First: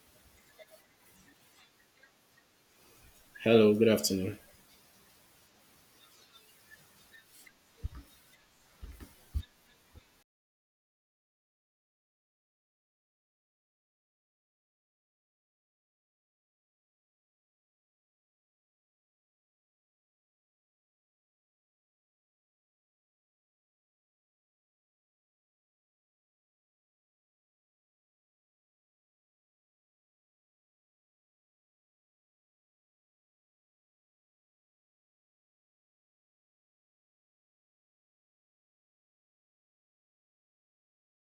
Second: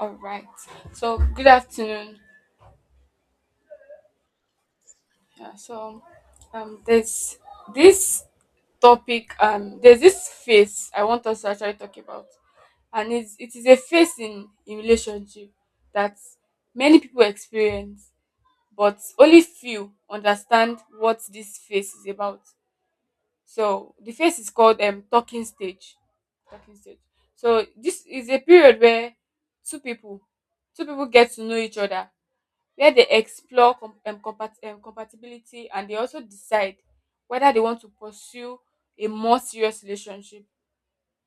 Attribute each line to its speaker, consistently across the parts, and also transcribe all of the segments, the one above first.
Speaker 1: All right. So good afternoon.
Speaker 2: Hello, good afternoon.
Speaker 1: Yeah, so there's this topic. There's this phase I want us to actually talk about, and it is a phase in relationship that many people experience, but only few understand what this phase is about. So the phase is called talking stage. Talking stage. So this is a period where two people two people get to know each other where they explore compatibility, and they also decide whether they want to pursue a more serious relationship.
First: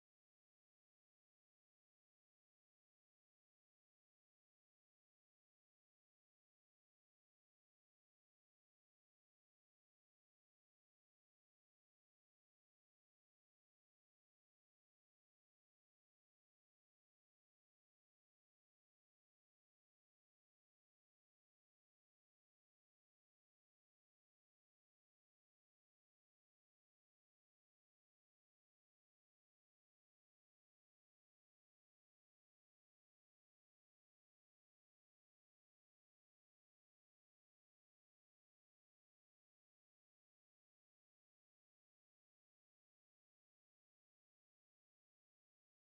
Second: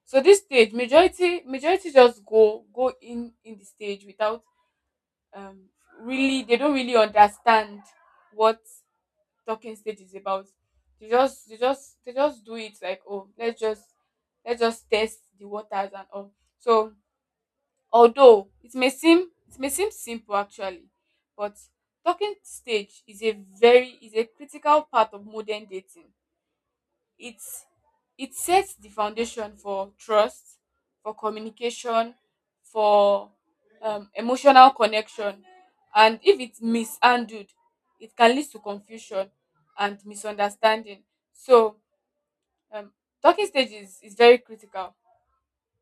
Speaker 1: So this stage, majority just go in the stage without um really, they don't really understand what talking stage is about. They just do it like, oh, let's just test the waters and all. So although it may seem simple actually, but talking stage is a critical part of modern dating. It's it sets the foundation for trust, for communication, for emotional connection, and if it's mishandled, it can lead to confusion and misunderstanding. So um, Talking stage is very critical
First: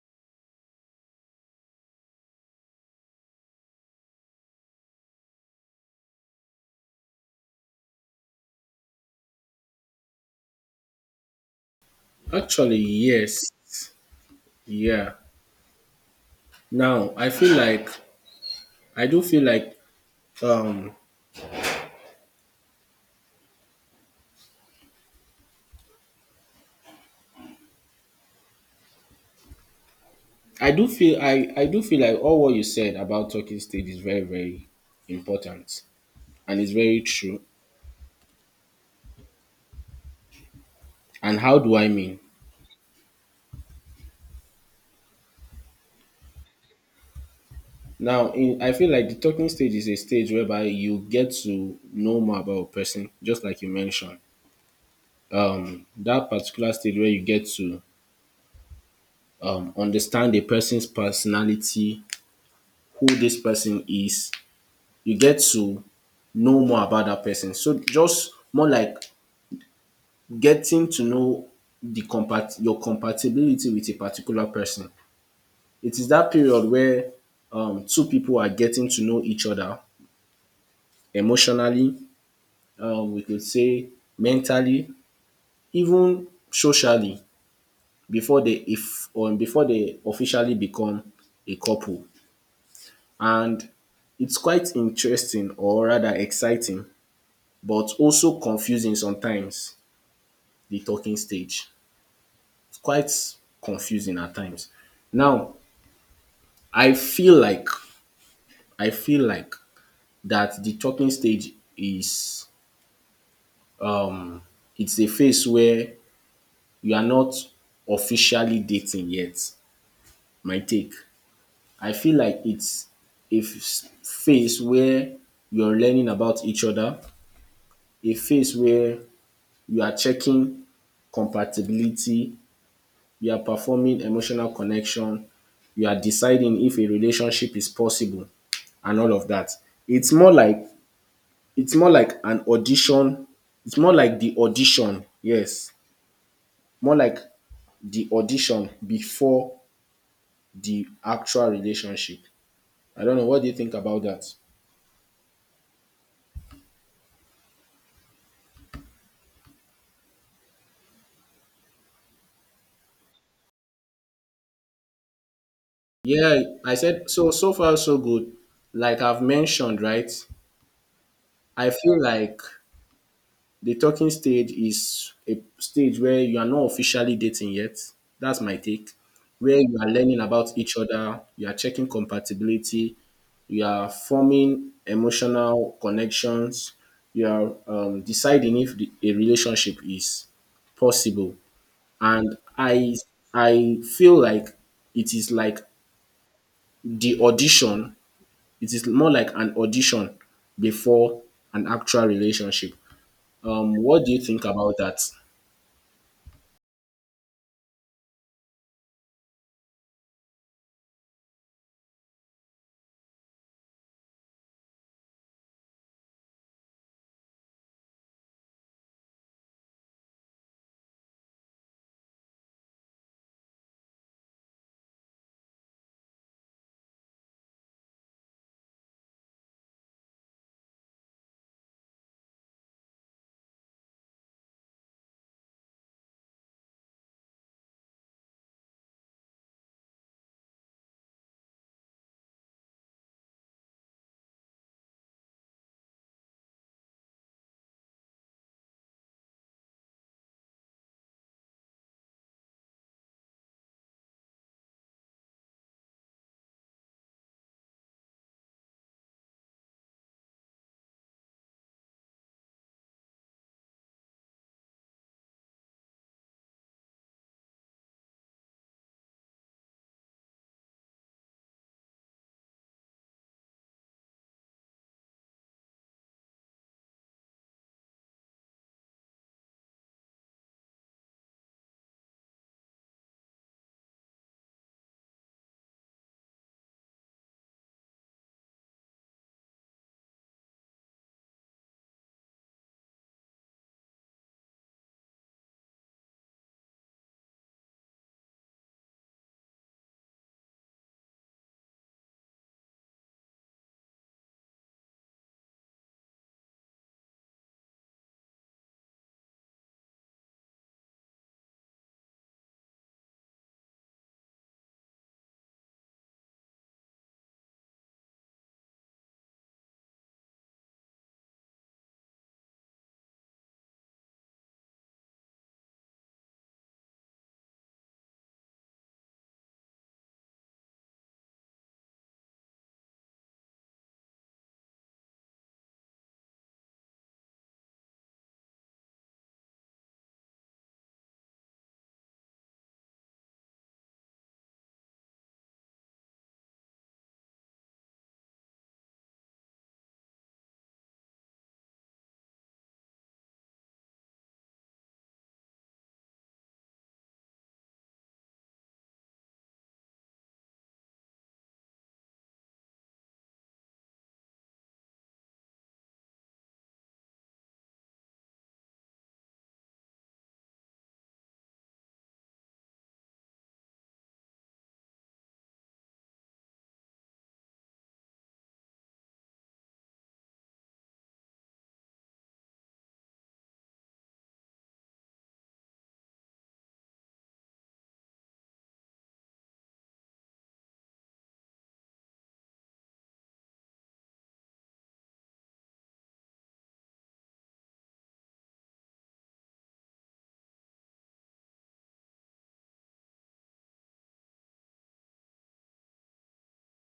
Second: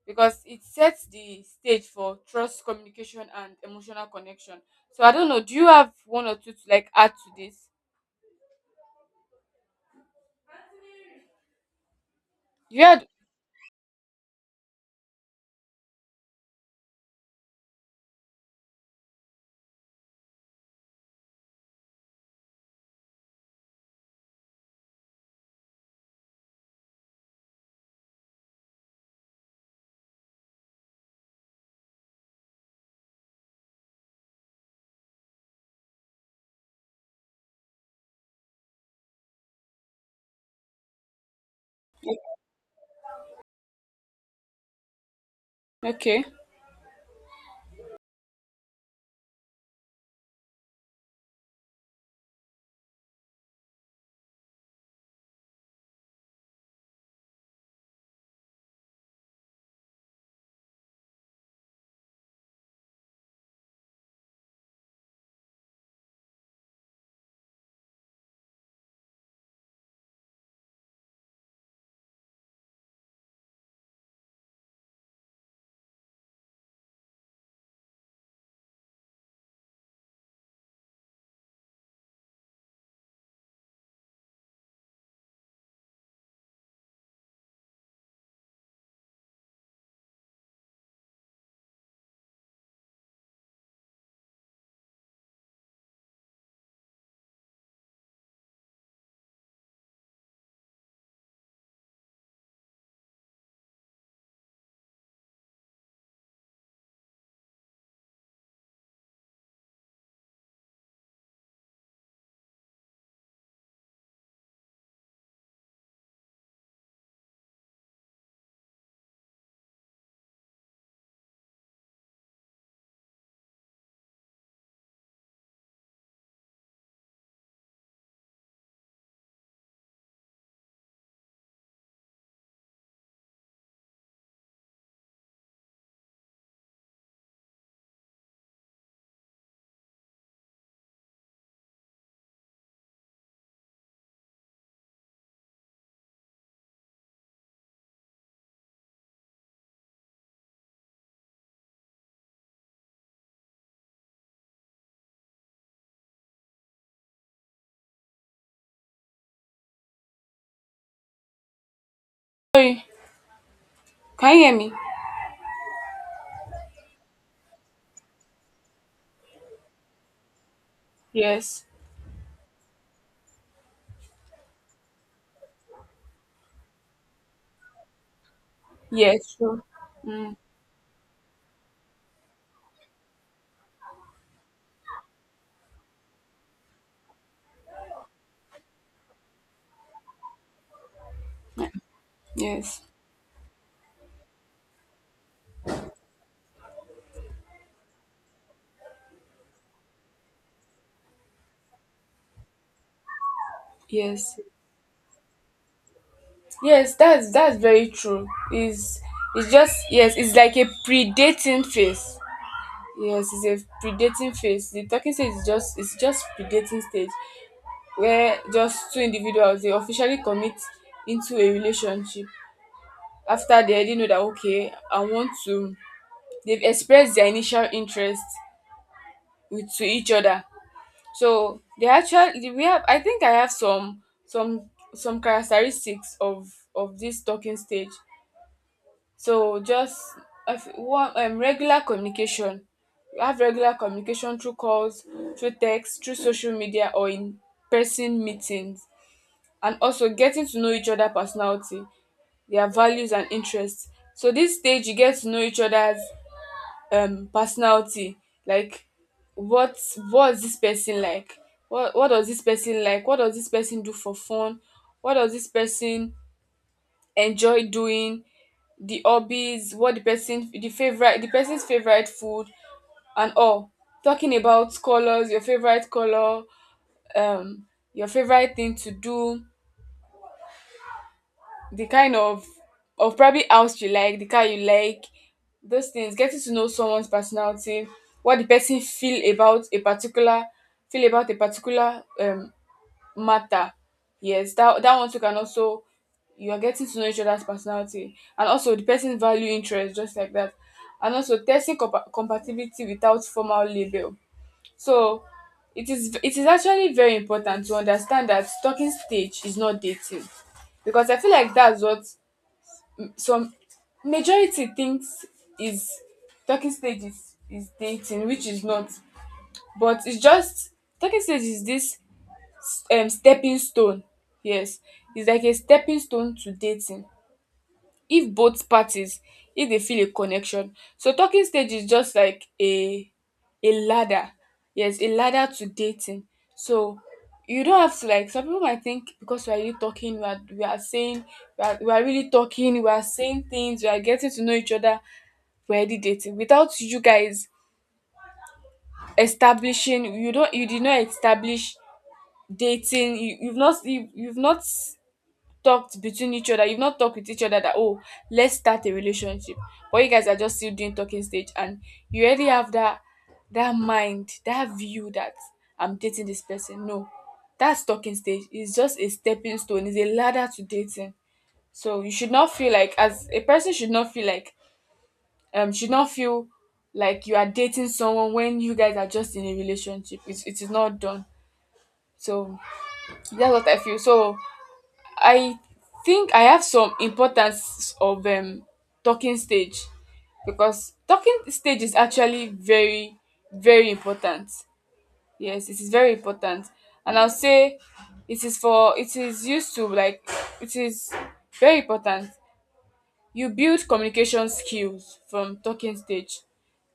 Speaker 1: because it sets the stage for trust, communication, and emotional connection. So I don't know. Do you have one or two to like add to this?
Speaker 2: Actually,
Speaker 1: You had
Speaker 2: yes. Yeah. Now, I feel like I do feel like um I do feel like all what you said about talking stage is very very important, and it's very true. And how do I mean?
Speaker 1: okay.
Speaker 2: I feel like the talking stage is a stage whereby you get to know more about a person, just like you mentioned. That particular stage where you get to understand a person's personality, who this person is, you get to know more about that person. So just more like getting to know the compat your compatibility with a particular person. It is that period where two people are getting to know each other emotionally, we could say mentally, even socially before they if or before they officially become a couple. And it's quite interesting or rather exciting, but also confusing sometimes, the talking stage. It's quite confusing at times. Now, I feel like I feel like that the talking stage is um it's a phase where you are not officially dating yet. My take. I feel like it's phase where you're learning about each other, a phase where you are checking compatibility, you are performing emotional connection, you are deciding if a relationship is possible, and all of that. It's more like it's more like an audition. It's more like the audition, yes, more like the audition before the actual relationship. I don't know, what do you think about that?
Speaker 1: Sorry, can you hear me?
Speaker 2: Yeah, I said so. So far, so good. Like I've mentioned, right?
Speaker 1: Yes.
Speaker 2: I feel like the talking stage is a stage where you are not officially dating yet. That's my take.
Speaker 1: Yes.
Speaker 2: Where
Speaker 1: True.
Speaker 2: you are learning
Speaker 1: Mm,
Speaker 2: about each other, you are checking compatibility, you are forming emotional connections, you are deciding if a relationship is possible. And
Speaker 1: yes.
Speaker 2: I feel like it is like the audition. It is more like an audition before an actual relationship. What do you
Speaker 1: Yes.
Speaker 2: think about that?
Speaker 1: Yes. That's very true. Is It's just yes. It's like a predating phase. Yes, it's a predating phase. The talking stage is just it's just predating stage where just two individuals they officially commit into a relationship after they already know that okay I want to, they've expressed their initial interest with to each other. So they actually, we have, I think I have some characteristics of this talking stage. So just, if one regular communication. You have regular communication through calls, through text, through social media or in person meetings, and also getting to know each other personality, their values and interests. So this stage you get to know each other's personality, like what, what's this person like, what does this person like, what does this person do for fun, what does this person enjoy doing, the hobbies, what the person, the person's favorite food and all, talking about colors, your favorite color, um your favorite thing to do, the kind of probably house you like, the car you like, those things, getting to know someone's personality, what the person feel about a particular matter. Yes, that one too can also, you are getting to know each other's personality and also the person's value interest, just like that, and also testing compatibility without formal label. So it is actually very important to understand that talking stage is not dating, because I feel like that's what some majority thinks is, talking stage is dating, which is not. But it's just, talking stage is this stepping stone. Yes, it's like a stepping stone to dating if both parties, if they feel a connection. So talking stage is just like a ladder. Yes, a ladder to dating. So you don't have to, like some people might think because we are really talking, we are really talking, we are saying things, we are getting to know each other, we're already dating without you guys establishing. You don't, you did not establish dating. You've not talked between each other. You've not talked with each other that, oh, let's start a relationship. But you guys are just still doing talking stage, and you already have that mind, that view that I'm dating this person. No, that's talking stage. It's just a stepping stone. It's a ladder to dating. So you should not feel like, as a person should not feel like should not feel like you are dating someone when you guys are just in a relationship. It is not done. So that's what I feel. So I think I have some importance of talking stage, because talking stage is actually very important. Yes, it is very important, and I'll say it is for it is used to like it is very important. You build communication skills from talking stage.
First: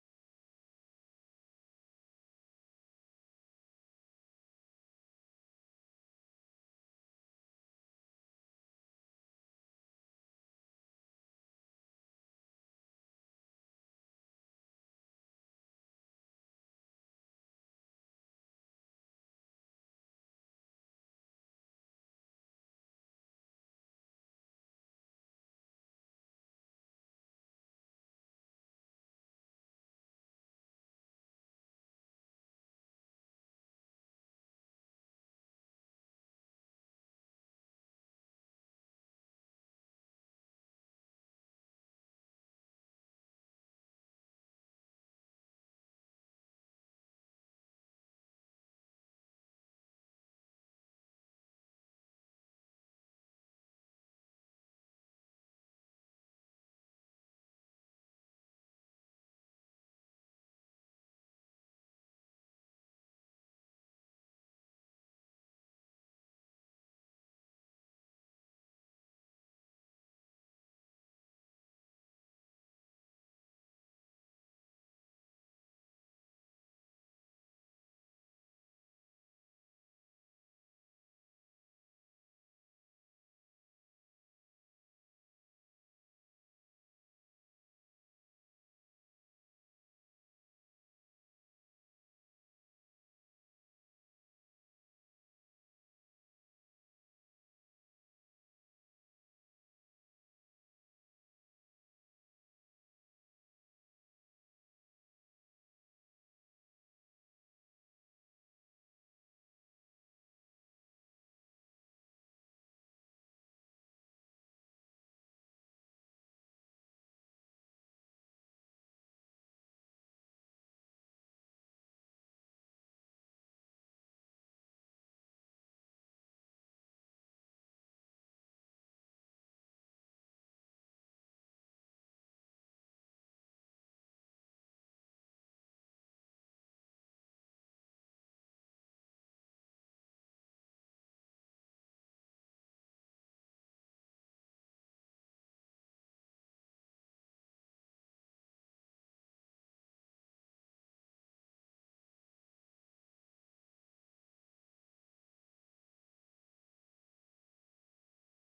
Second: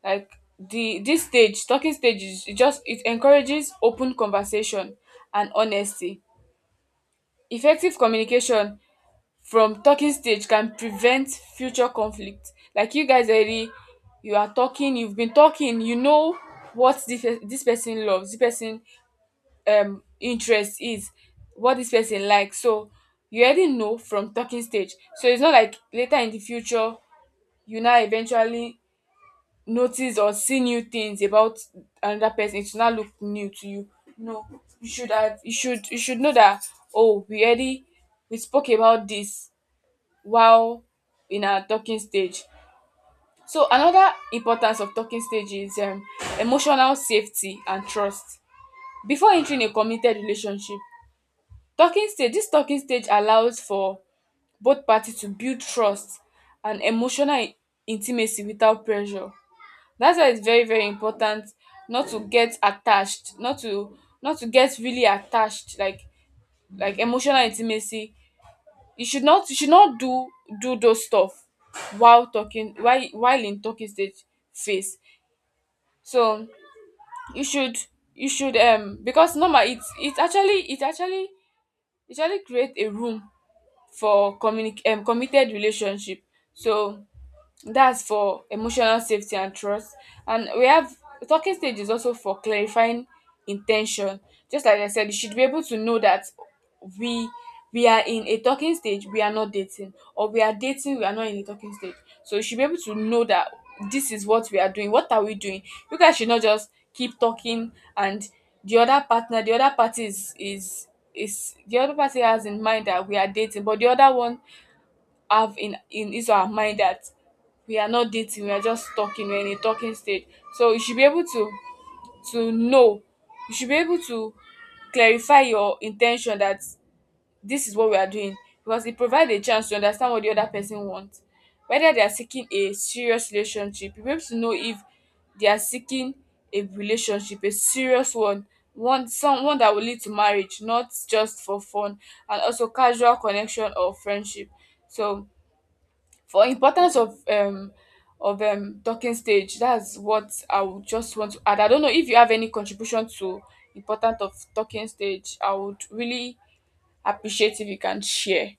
Speaker 1: Like the this stage, talking stage is it just it encourages open conversation and honesty. Effective communication from talking stage can prevent future conflict, like you guys already, you are talking, you've been talking, you know what this person loves, this person interest is, what this person likes. So you already know from talking stage. So it's not like later in the future you now eventually notice or see new things about another person, it will now look new to you. No, you should have you should know that, oh, we already, we spoke about this while in our talking stage. So another importance of talking stage is emotional safety and trust. Before entering a committed relationship, talking stage this talking stage allows for both parties to build trust and emotional intimacy without pressure. That's why it's very important not to get attached, not to get really attached, like emotional intimacy, you should not do those stuff while talking, while in talking stage phase. So you should you should, because normal it's actually, it actually create a room for communic committed relationship. So that's for emotional safety and trust. And we have, talking stage is also for clarifying intention. Just like I said, you should be able to know that we we are in a talking stage, we are not dating, or we are dating, we are not in a talking stage. So you should be able to know that this is what we are doing. What are we doing? You guys should not just keep talking and the other partner, the other party is the other party has in mind that we are dating, but the other one have in his or her mind that we are not dating, we are just talking, we're in a talking stage. So you should be able to know, you should be able to clarify your intention that this is what we are doing, because it provides a chance to understand what the other person wants. Whether they are seeking a serious relationship, you'll be able to know if they are seeking a relationship, a serious one, some one that will lead to marriage, not just for fun, and also casual connection or friendship. So for importance of talking stage, that's what I would just want to add. I don't know if you have any contribution to important of talking stage. I would really appreciate if you can share.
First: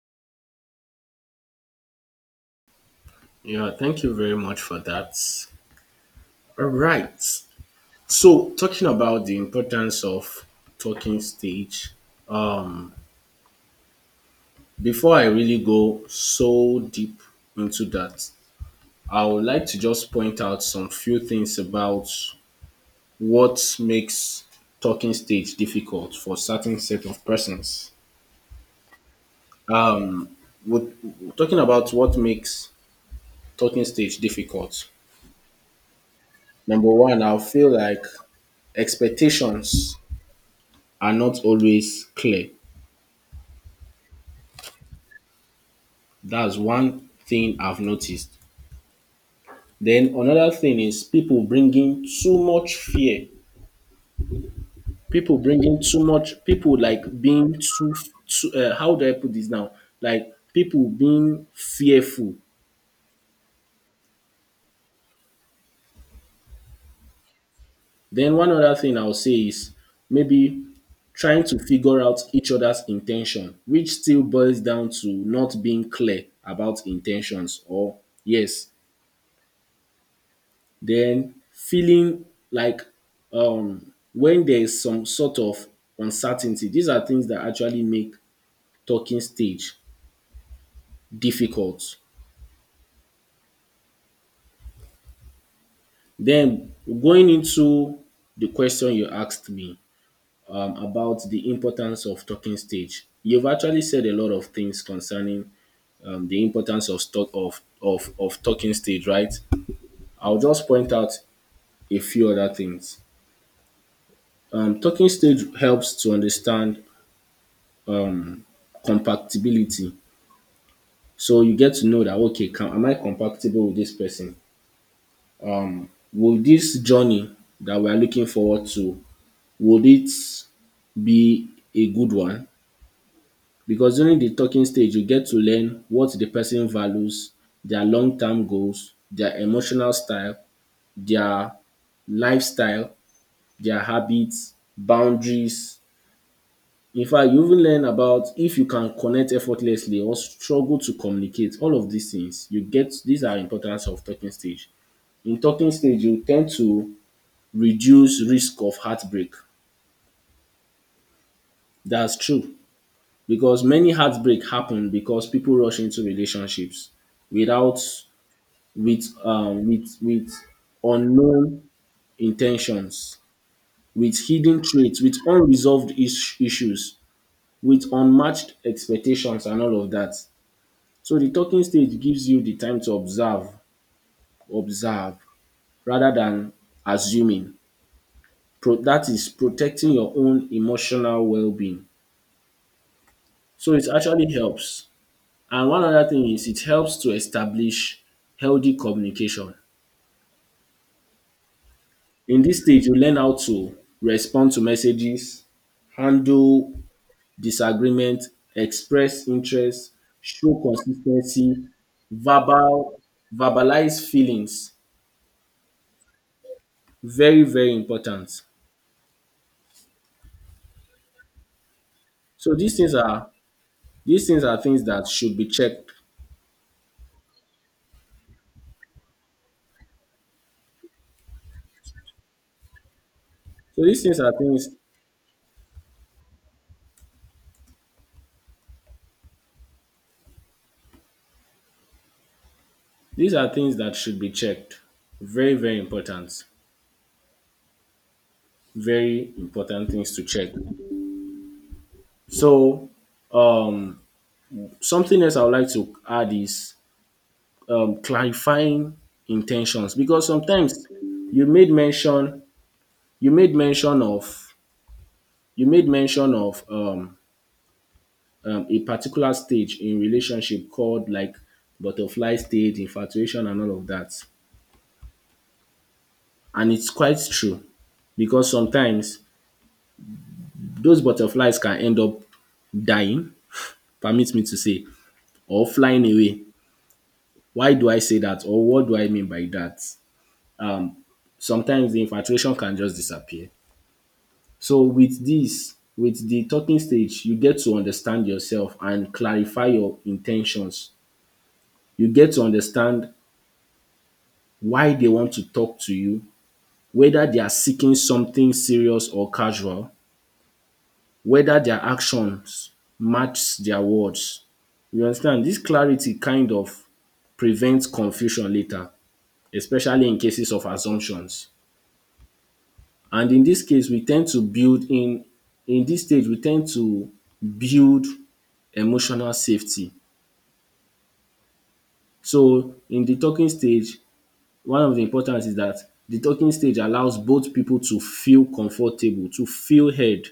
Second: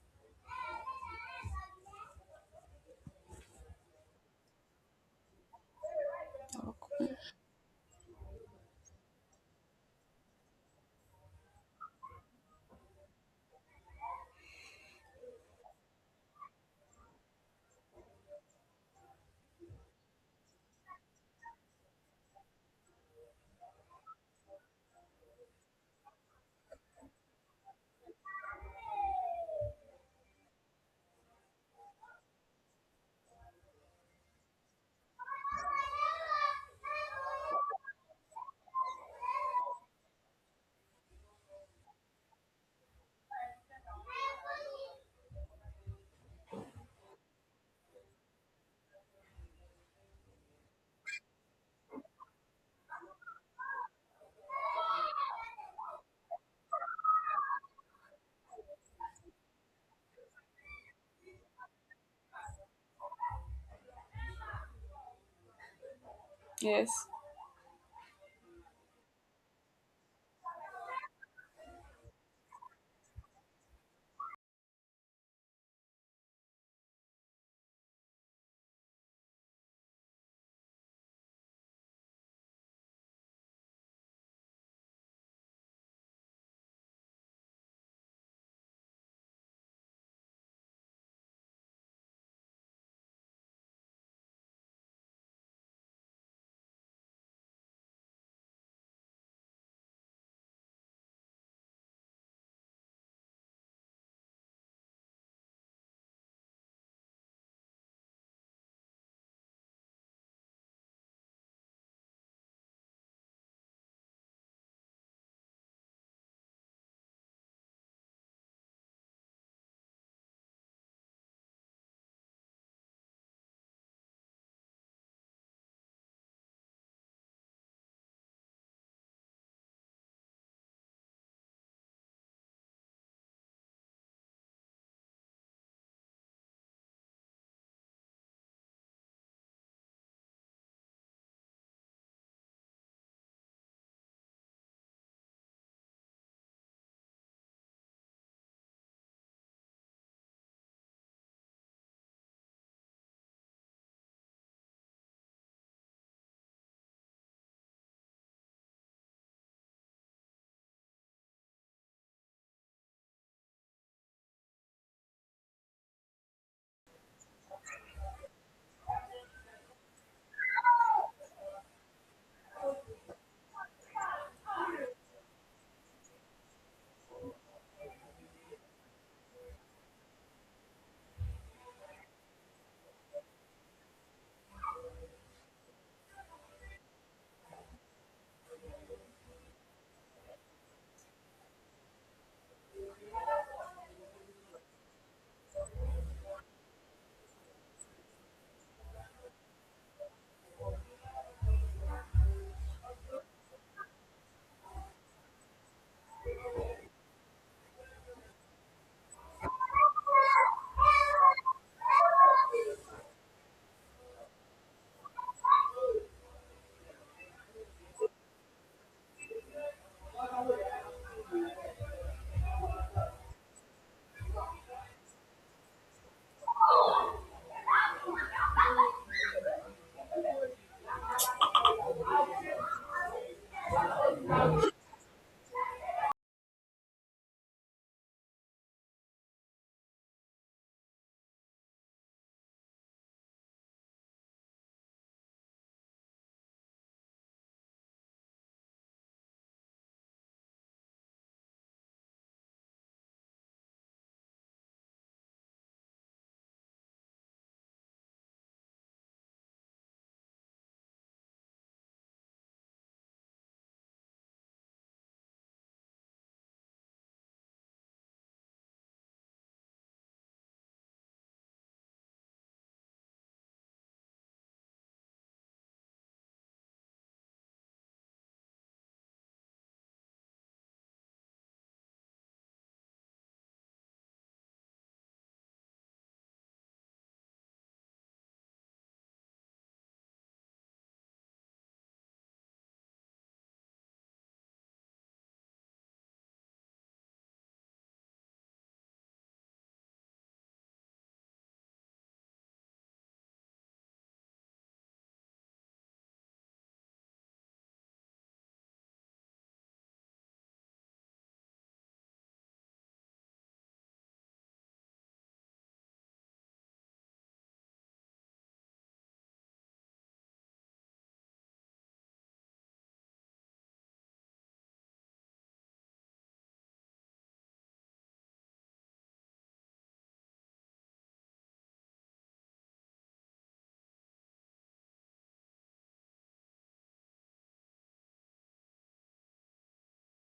Speaker 2: Yeah, thank you very much for that. All right. So, talking about the importance of talking stage, um, before I really go so deep into that, I would like to just point out some few things about what makes talking stage difficult for certain set of persons. With, talking about what makes talking stage difficult, number one, I feel like expectations are not always clear. That's one thing I've noticed. Then another thing is people bringing too much fear. People bringing too much. People like being too. Too How do I put this now? Like people being fearful.
Speaker 1: Yes.
Speaker 2: Then one other thing I'll say is maybe trying to figure out each other's intention, which still boils down to not being clear about intentions, or yes, then feeling like when there is some sort of uncertainty. These are things that actually make talking stage difficult. Then going into the question you asked me about the importance of talking stage, you've actually said a lot of things concerning the importance of stock of talking stage, right? I'll just point out a few other things. Talking stage helps to understand compatibility. So you get to know that okay, can am I compatible with this person? Will this journey that we are looking forward to would it be a good one? Because during the talking stage you get to learn what the person values, their long term goals, their emotional style, their lifestyle, their habits, boundaries. In fact, you even learn about if you can connect effortlessly or struggle to communicate. All of these things you get, these are importance of talking stage. In talking stage you tend to reduce risk of heartbreak. That's true because many heartbreak happen because people rush into relationships without with unknown intentions, with hidden traits, with unresolved issues, with unmatched expectations and all of that. So the talking stage gives you the time to observe, observe rather than assuming. That is protecting your own emotional well-being. So it actually helps. And one other thing is it helps to establish healthy communication. In this stage, you learn how to respond to messages, handle disagreement, express interest, show consistency, verbal, verbalize feelings. Very, very important. So these things are things that should be checked. So these are things that should be checked. Very, very important. Very important things to check. So, um, something else I would like to add is clarifying intentions because sometimes you made mention you made mention of you made mention of a particular stage in relationship called like butterfly stage, infatuation, and all of that, and it's quite true because sometimes those butterflies can end up dying, permit me to say, or flying away. Why do I say that, or what do I mean by that? Sometimes the infatuation can just disappear. So with this, with the talking stage, you get to understand yourself and clarify your intentions. You get to understand why they want to talk to you, whether they are seeking something serious or casual, whether their actions match their words. You understand? This clarity kind of prevents confusion later, especially in cases of assumptions. And in this case we tend to build in this stage we tend to build emotional safety. So in the talking stage one of the importance is that the talking stage allows both people to feel comfortable, to feel heard,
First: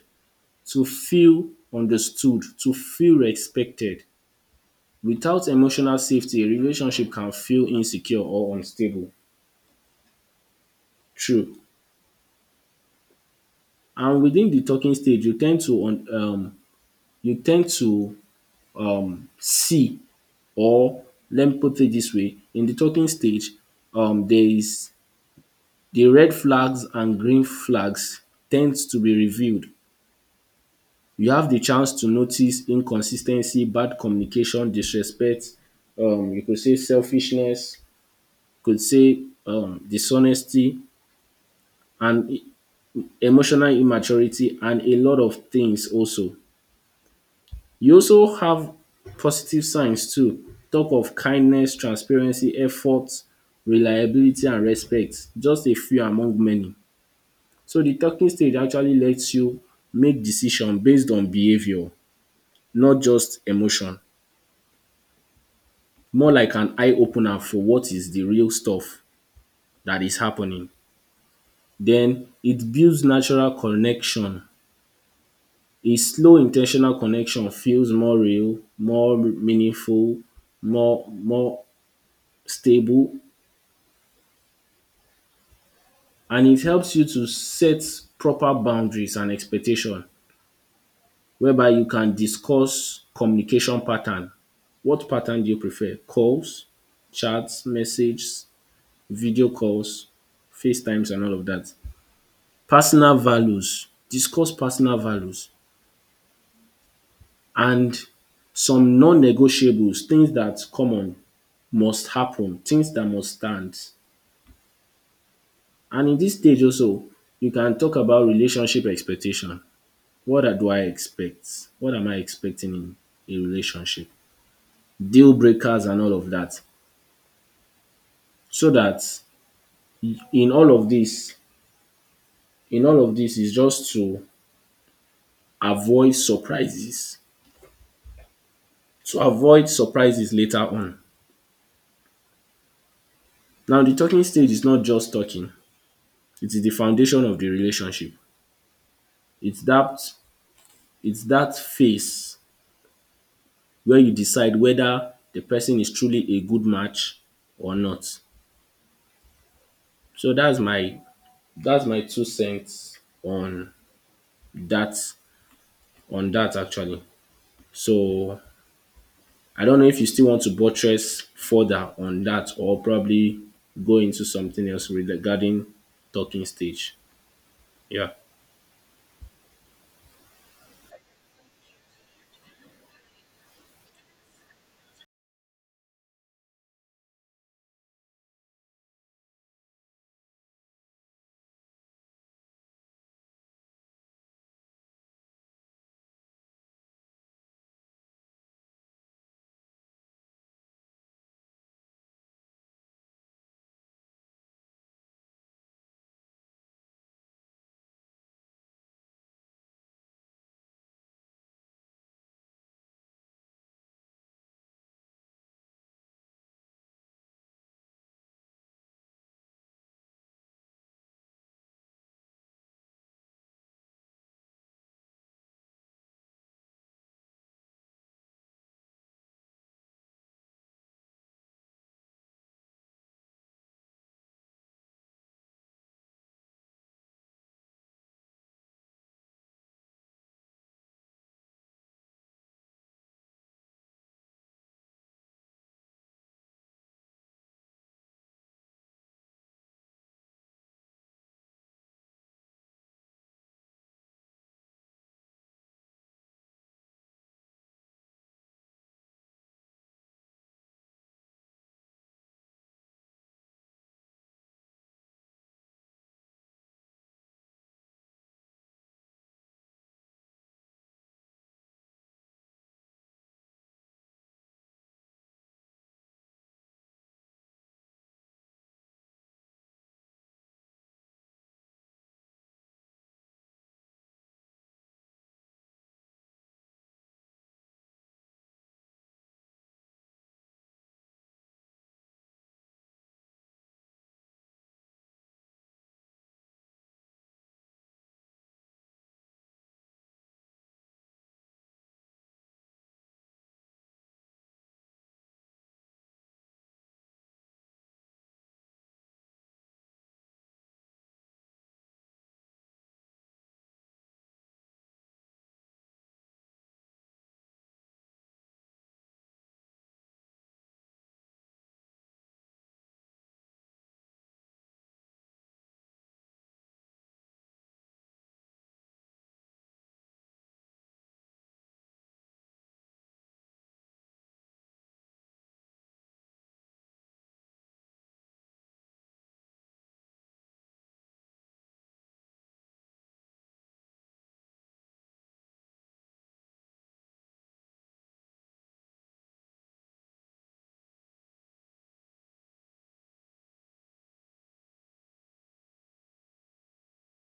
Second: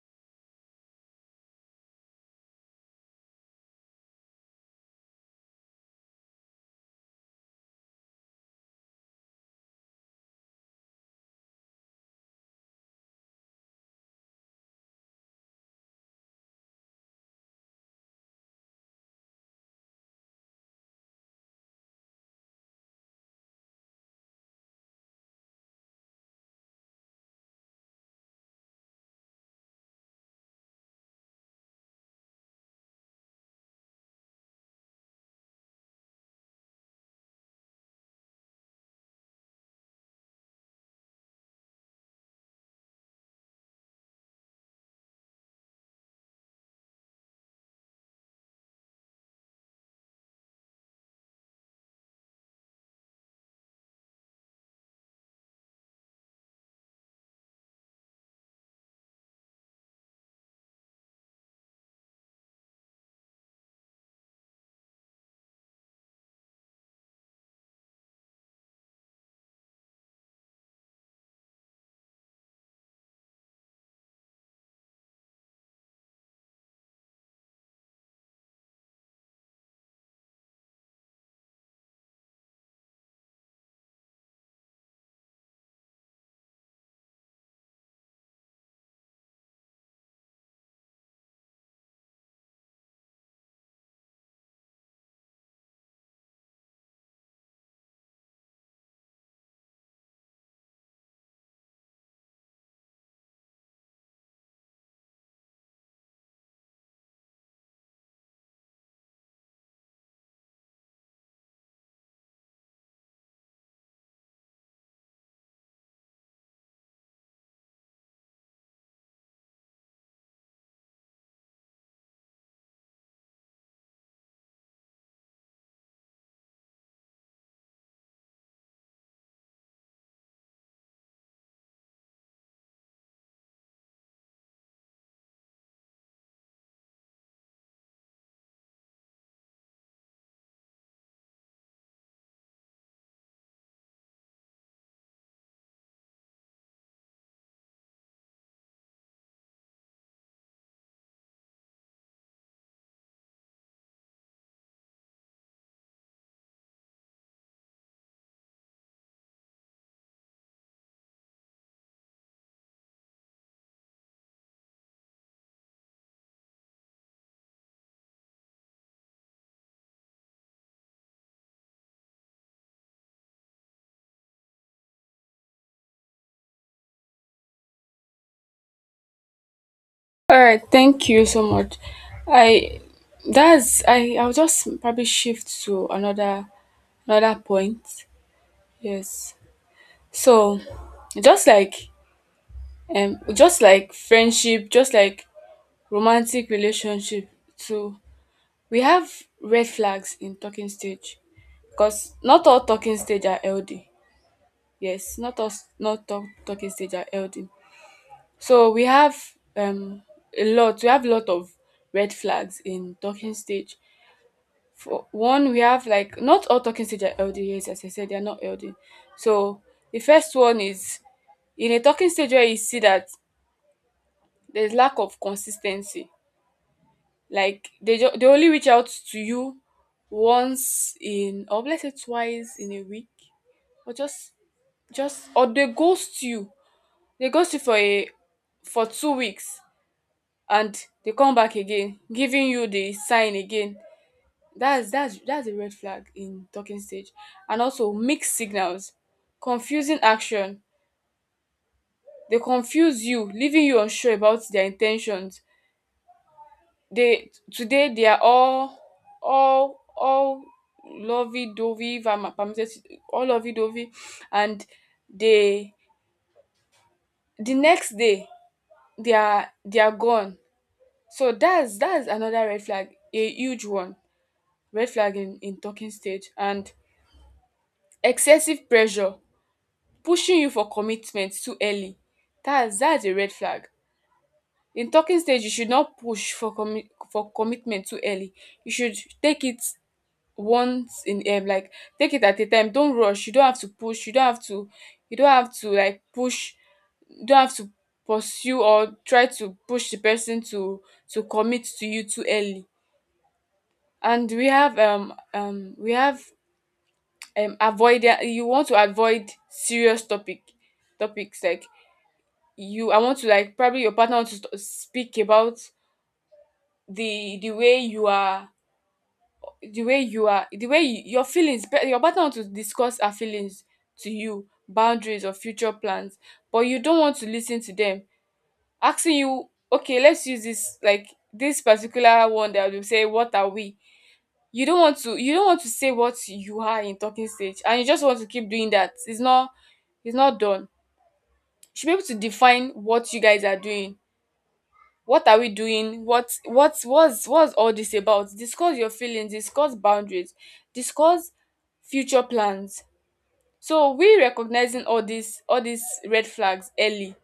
Speaker 2: to feel understood, to feel respected. Without emotional safety a relationship can feel insecure or unstable. True. And within the talking stage you tend to see or let me put it this way, in the talking stage there is the red flags and green flags, tends to be revealed. You have the chance to notice inconsistency, bad communication, disrespect, you could say selfishness, could say dishonesty, and emotional immaturity and a lot of things also. You also have positive signs too. Talk of kindness, transparency, effort, reliability and respect. Just a few among many. So the talking stage actually lets you make decision based on behavior, not just emotion. More like an eye opener for what is the real stuff that is happening. Then it builds natural connection. A slow intentional connection feels more real, more meaningful, more stable, and it helps you to set proper boundaries and expectation, whereby you can discuss communication pattern. What pattern do you prefer? Calls, chats, messages, video calls, FaceTimes, and all of that. Personal values. Discuss personal values and some non-negotiables, things that common must happen, things that must stand. And in this stage also, you can talk about relationship expectation. Do I expect? What am I expecting in a relationship? Deal breakers and all of that. So that in all of this, in all of this is just to avoid surprises. To avoid surprises later on. Now the talking stage is not just talking. It is the foundation of the relationship. It's that it's that phase where you decide whether the person is truly a good match or not. So that's my two cents that on that actually. So I don't know if you still want to buttress further on that or probably go into something else regarding talking stage. Yeah.
Speaker 1: All right, thank you so much. I that's I I'll just probably shift to another point. Yes. So just like just like friendship, just like romantic relationship too. We have red flags in talking stage, because not all talking stage are LD. Yes, not all talking stage are LD. So we have um a lot. We have a lot of red flags in talking stage. For one, we have like not all talking stage are LD. Yes, as I said, they are not LD. So the first one is, in a talking stage where you see that there's lack of consistency. Like they only reach out to you once in, or let's say twice in a week, or just, or they ghost you. They ghost you for a for 2 weeks, and they come back again, giving you the sign again. That's that's a red flag in talking stage. And also mixed signals, confusing action. They confuse you, leaving you unsure about their intentions. They today they are all all all lovey dovey, if I'm permitted, all lovey dovey, and they the next day, they are gone. So that's another red flag, a huge one. Red flag in talking stage, and excessive pressure, pushing you for commitment too early, that's a red flag. In talking stage, you should not push for commi for commitment too early. You should take it once in like take it at a time, don't rush. You don't have to push, you don't have to, you don't have to like push you don't have to pursue or try to push the person to commit to you too early. And we have avoid, you want to avoid serious topics like, you, I want to, like, probably your partner wants to speak about the way you are, the way you are, the way you, your feelings, your partner wants to discuss her feelings to you, boundaries or future plans, but you don't want to listen to them asking you, okay, let's use this, like this particular one, that will say, what are we? You don't want to you don't want to say what you are in talking stage, and you just want to keep doing that. It's not done. You should be able to define what you guys are doing. What are we doing? What's all this about? Discuss your feelings, discuss boundaries, discuss future plans. So we, recognizing all these red flags early,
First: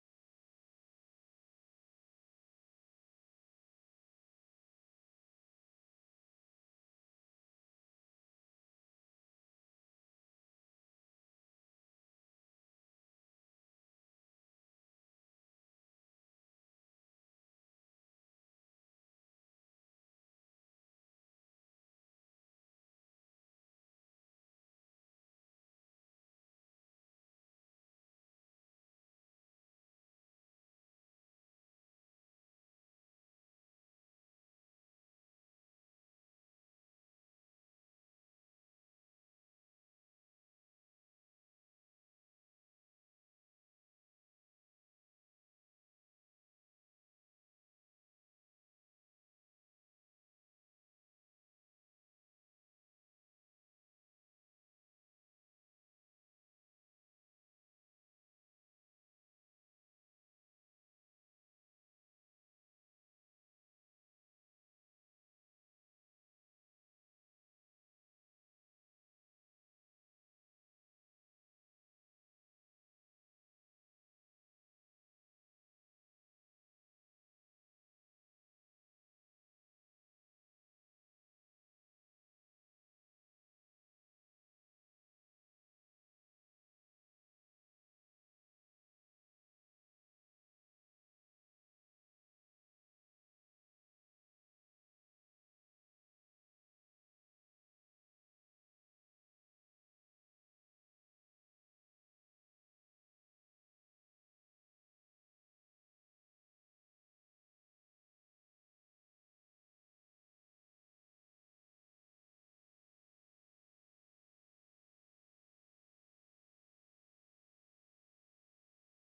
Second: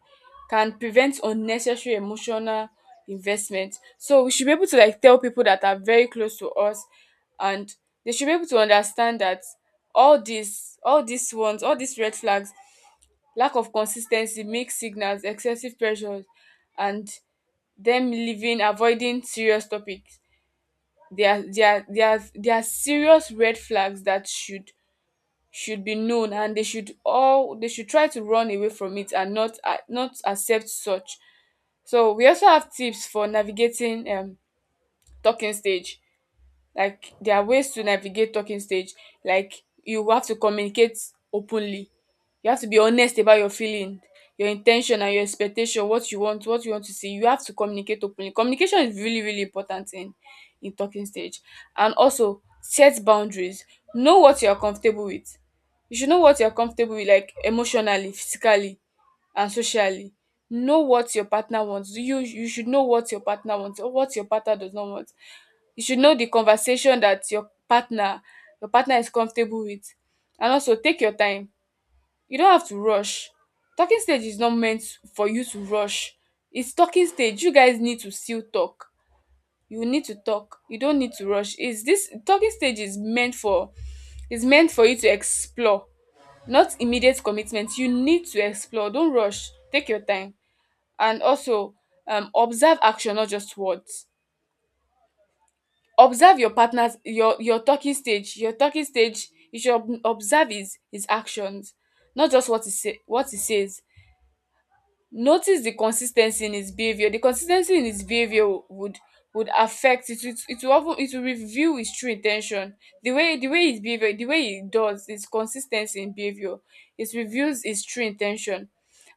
Speaker 1: can prevent unnecessary emotional investment. So we should be able to, like, tell people that are very close to us, and they should be able to understand that all these red flags, lack of consistency, mixed signals, excessive pressures, and them living, avoiding serious topics, there, are they are they are serious red flags that should be known, and they should all, they should try to run away from it and not not accept such. So we also have tips for navigating talking stage. Like, there are ways to navigate talking stage. Like, you have to communicate openly. You have to be honest about your feeling, your intention and your expectation, what you want to see. You have to communicate openly. Communication is really, really important in talking stage. And also, set boundaries. Know what you are comfortable with. You should know what you are comfortable with, like emotionally, physically, and socially. Know what your partner wants. You should know what your partner wants or what your partner does not want. You should know the conversation that your partner is comfortable with. And also, take your time. You don't have to rush. Talking stage is not meant for you to rush. It's talking stage. You guys need to still talk. You need to talk. You don't need to rush. Is this talking stage is meant for you to explore, not immediate commitment. You need to explore. Don't rush. Take your time. And also, observe action, not just words. Observe your partner's, your talking stage. Your talking stage, you should observe his actions, not just what he says. Notice the consistency in his behaviour. The consistency in his behaviour would affect it it it will of it will reveal his true intention. The way his behaviour, the way he does, his consistency in behaviour, it reveals his true intention.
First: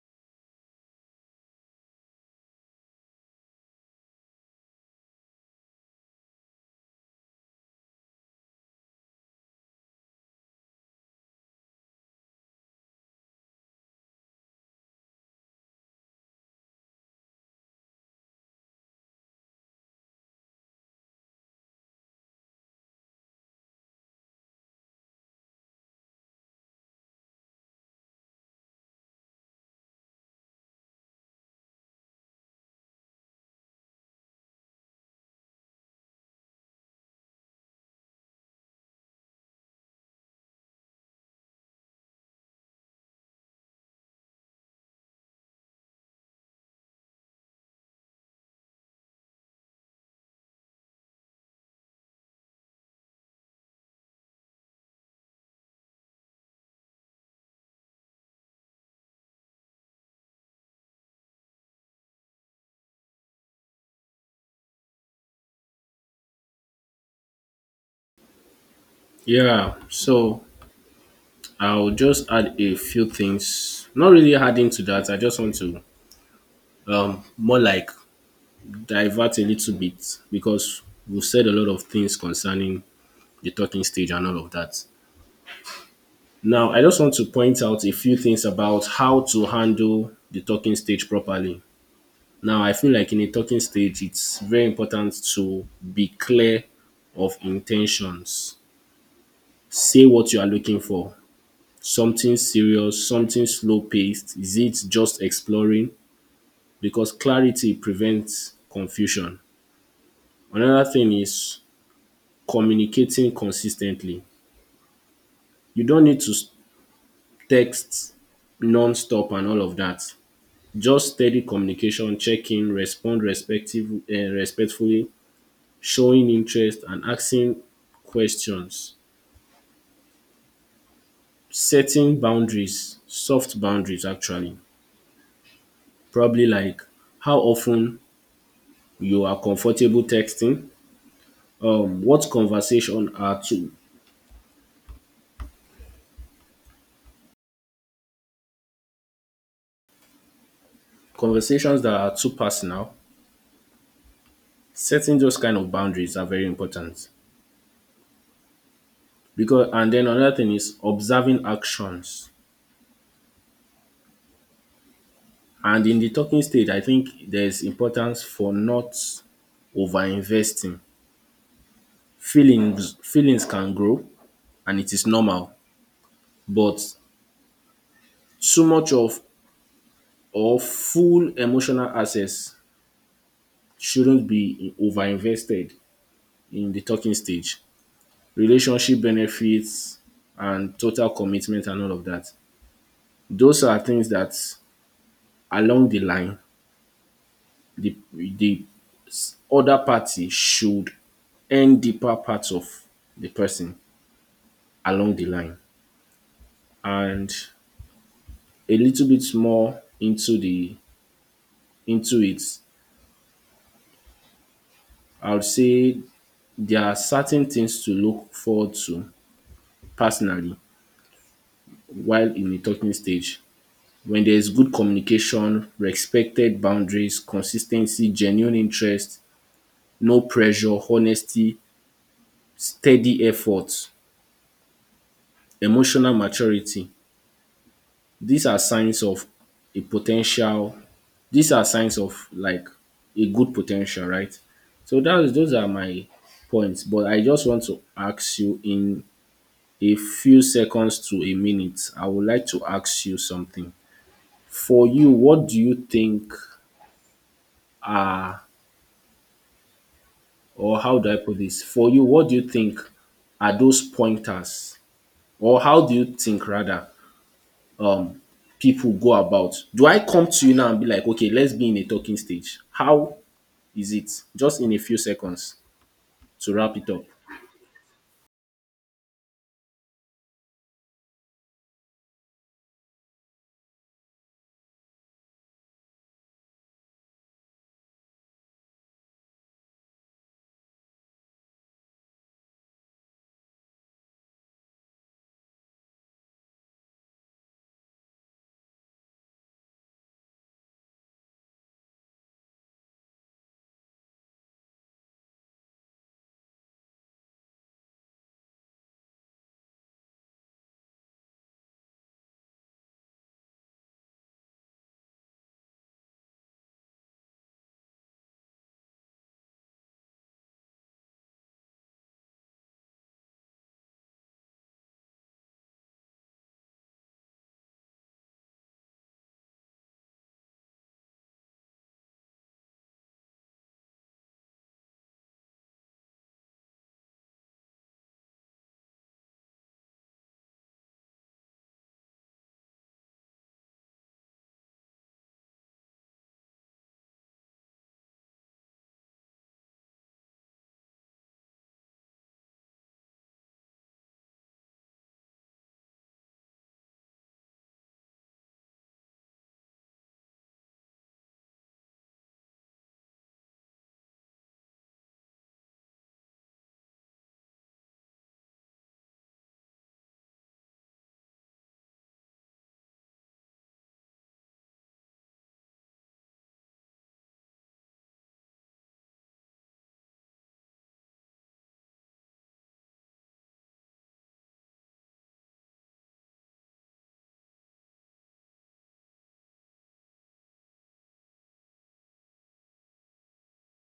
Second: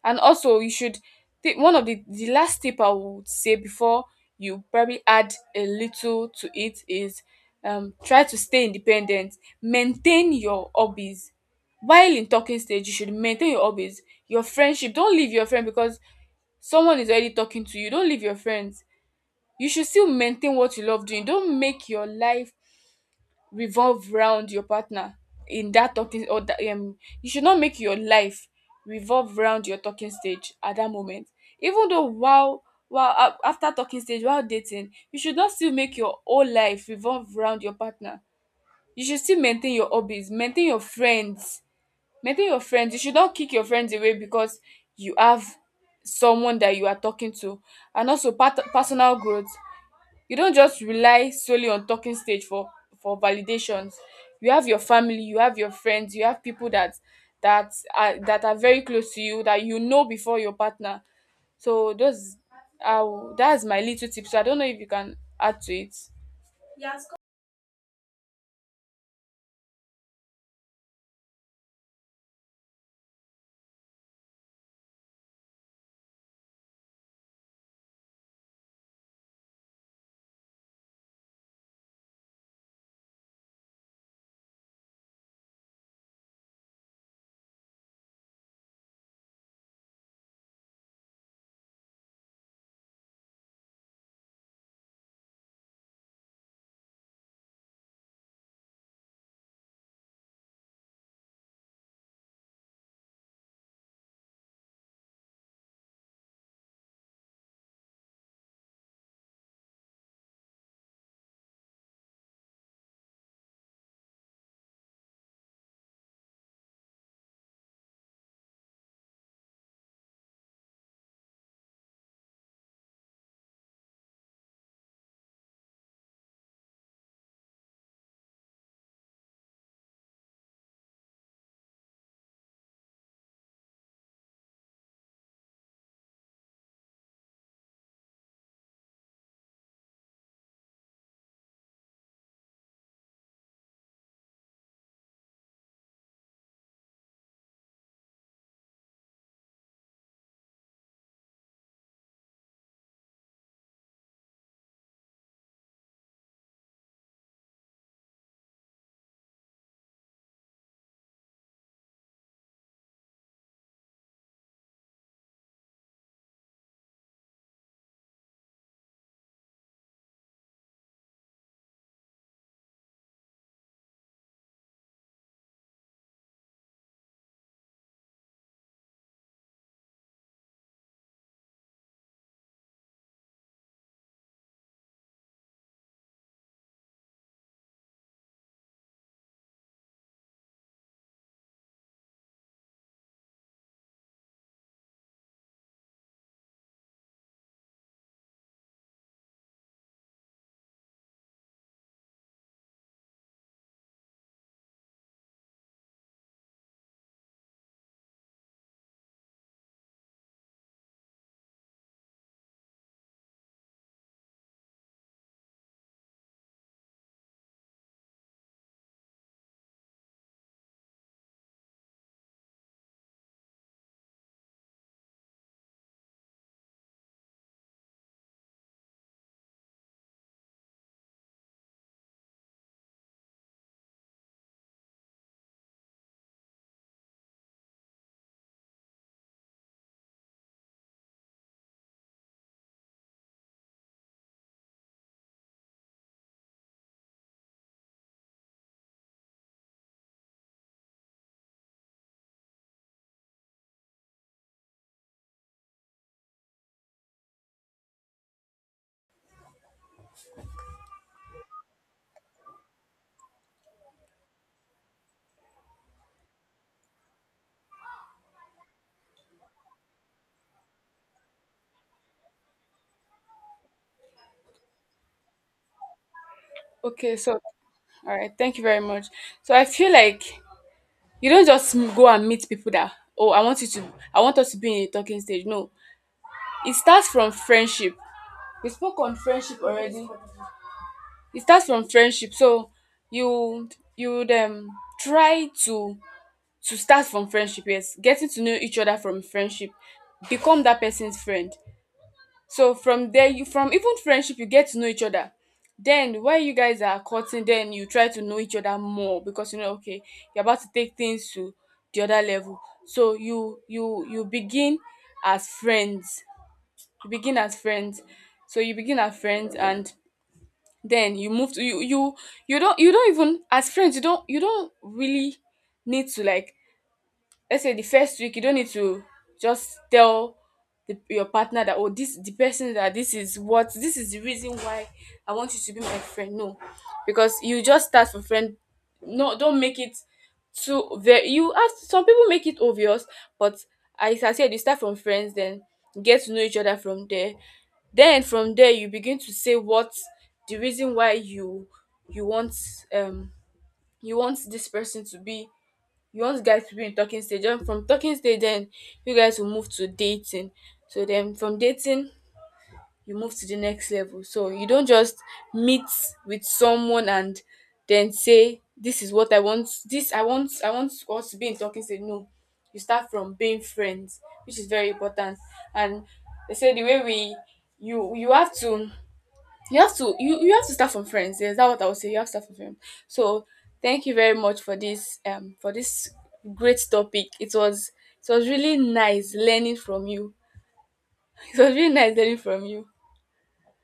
Speaker 1: And also, you should take, one of the last tip I would say, before you probably add a little to it, is, try to stay independent. Maintain your hobbies. While in talking stage, you should maintain your hobbies, your friendship. Don't leave your friend because someone is already talking to you. Don't leave your friends. You should still maintain what you love doing. Don't make your life revolve round your partner in that talking, or that, you should not make your life revolve round your talking stage at that moment. Even though, after talking stage, while dating, you should not still make your whole life revolve round your partner. You should still maintain your hobbies, maintain your friends. Maintain your friends. You should not kick your friends away because you have someone that you are talking to. And also, part, personal growth. You don't just rely solely on talking stage for validations. You have your family, you have your friends, you have people that that are very close to you, that you know before your partner. So those are, that's my little tip. So I don't know if you can add to it.
Speaker 2: Yeah. So I'll just add a few things. Not really adding to that. I just want to more like divert a little bit because we've said a lot of things concerning the talking stage and all of that. Now I just want to point out a few things about how to handle the talking stage properly. Now, I feel like in a talking stage, it's very important to be clear of intentions. Say what you are looking for. Something serious, something slow paced. Is it just exploring? Because clarity prevents confusion. Another thing is communicating consistently. You don't need to text non stop and all of that. Just steady communication, check in, respectfully, showing interest and asking questions, setting boundaries, soft boundaries actually, probably like how often you are comfortable texting, what conversation are too conversations that are too personal. Setting those kind of boundaries are very important, because and then another thing is observing actions. And in the talking stage, I think there's importance for not over investing. Feelings can grow and it is normal. But too much of or full emotional access shouldn't be overinvested in the talking stage. Relationship benefits and total commitment and all of that. Those are things that along the line the other party should earn deeper parts of the person along the line. And a little bit more into it, I would say there are certain things to look forward to personally while in the talking stage. When there is good communication, respected boundaries, consistency, genuine interest, no pressure, honesty, steady effort, emotional maturity, these are signs of a potential. These are signs of like a good potential, right. So dat those are my points, but I just want to ask you in a few seconds to a minute, I would like to ask you something. For you, what do you think are, or how do I put this? For you, what do you think are those pointers, or how do you think rather um people go about? Do I come to you now and be like, okay, let's be in a talking stage? How is it? Just in a few seconds to wrap it up.
Speaker 1: Okay, so, all right, thank you very much. So I feel like, you don't just go and meet people that, oh, I want you to, I want us to be in a talking stage. No, it starts from friendship. We spoke on friendship already. It starts from friendship. So you you would try to start from friendship. Yes, getting to know each other from friendship, become that person's friend. So from there, you, from even friendship, you get to know each other. Then while you guys are courting, then you try to know each other more, because you know, okay, you're about to take things to the other level. So you begin as friends. You begin as friends. So you begin as friends, and then you move to, you don't even, as friends, you don't really need to, like, let's say the first week, you don't need to just tell the, your partner that, oh, this the person that, this is what, this is the reason why I want you to be my friend. No, because you just start for friend. No, don't make it too, very, you have some people make it obvious. But as I said, you start from friends, then get to know each other from there, then from there you begin to say what, the reason why you you want, um you want this person to be, you want guys to be in talking stage, then from talking stage, then you guys will move to dating. So then from dating you move to the next level. So you don't just meet with someone and then say, this is what I want, this I want, I want us to be in talking stage. No, you start from being friends, which is very important. And they say the way we, you have to, you have to, you have to start from friends. Yes, that's what I would say. You have to start from friends. So thank you very much for this great topic. It was, it was really nice learning from you. It was really nice learning from you.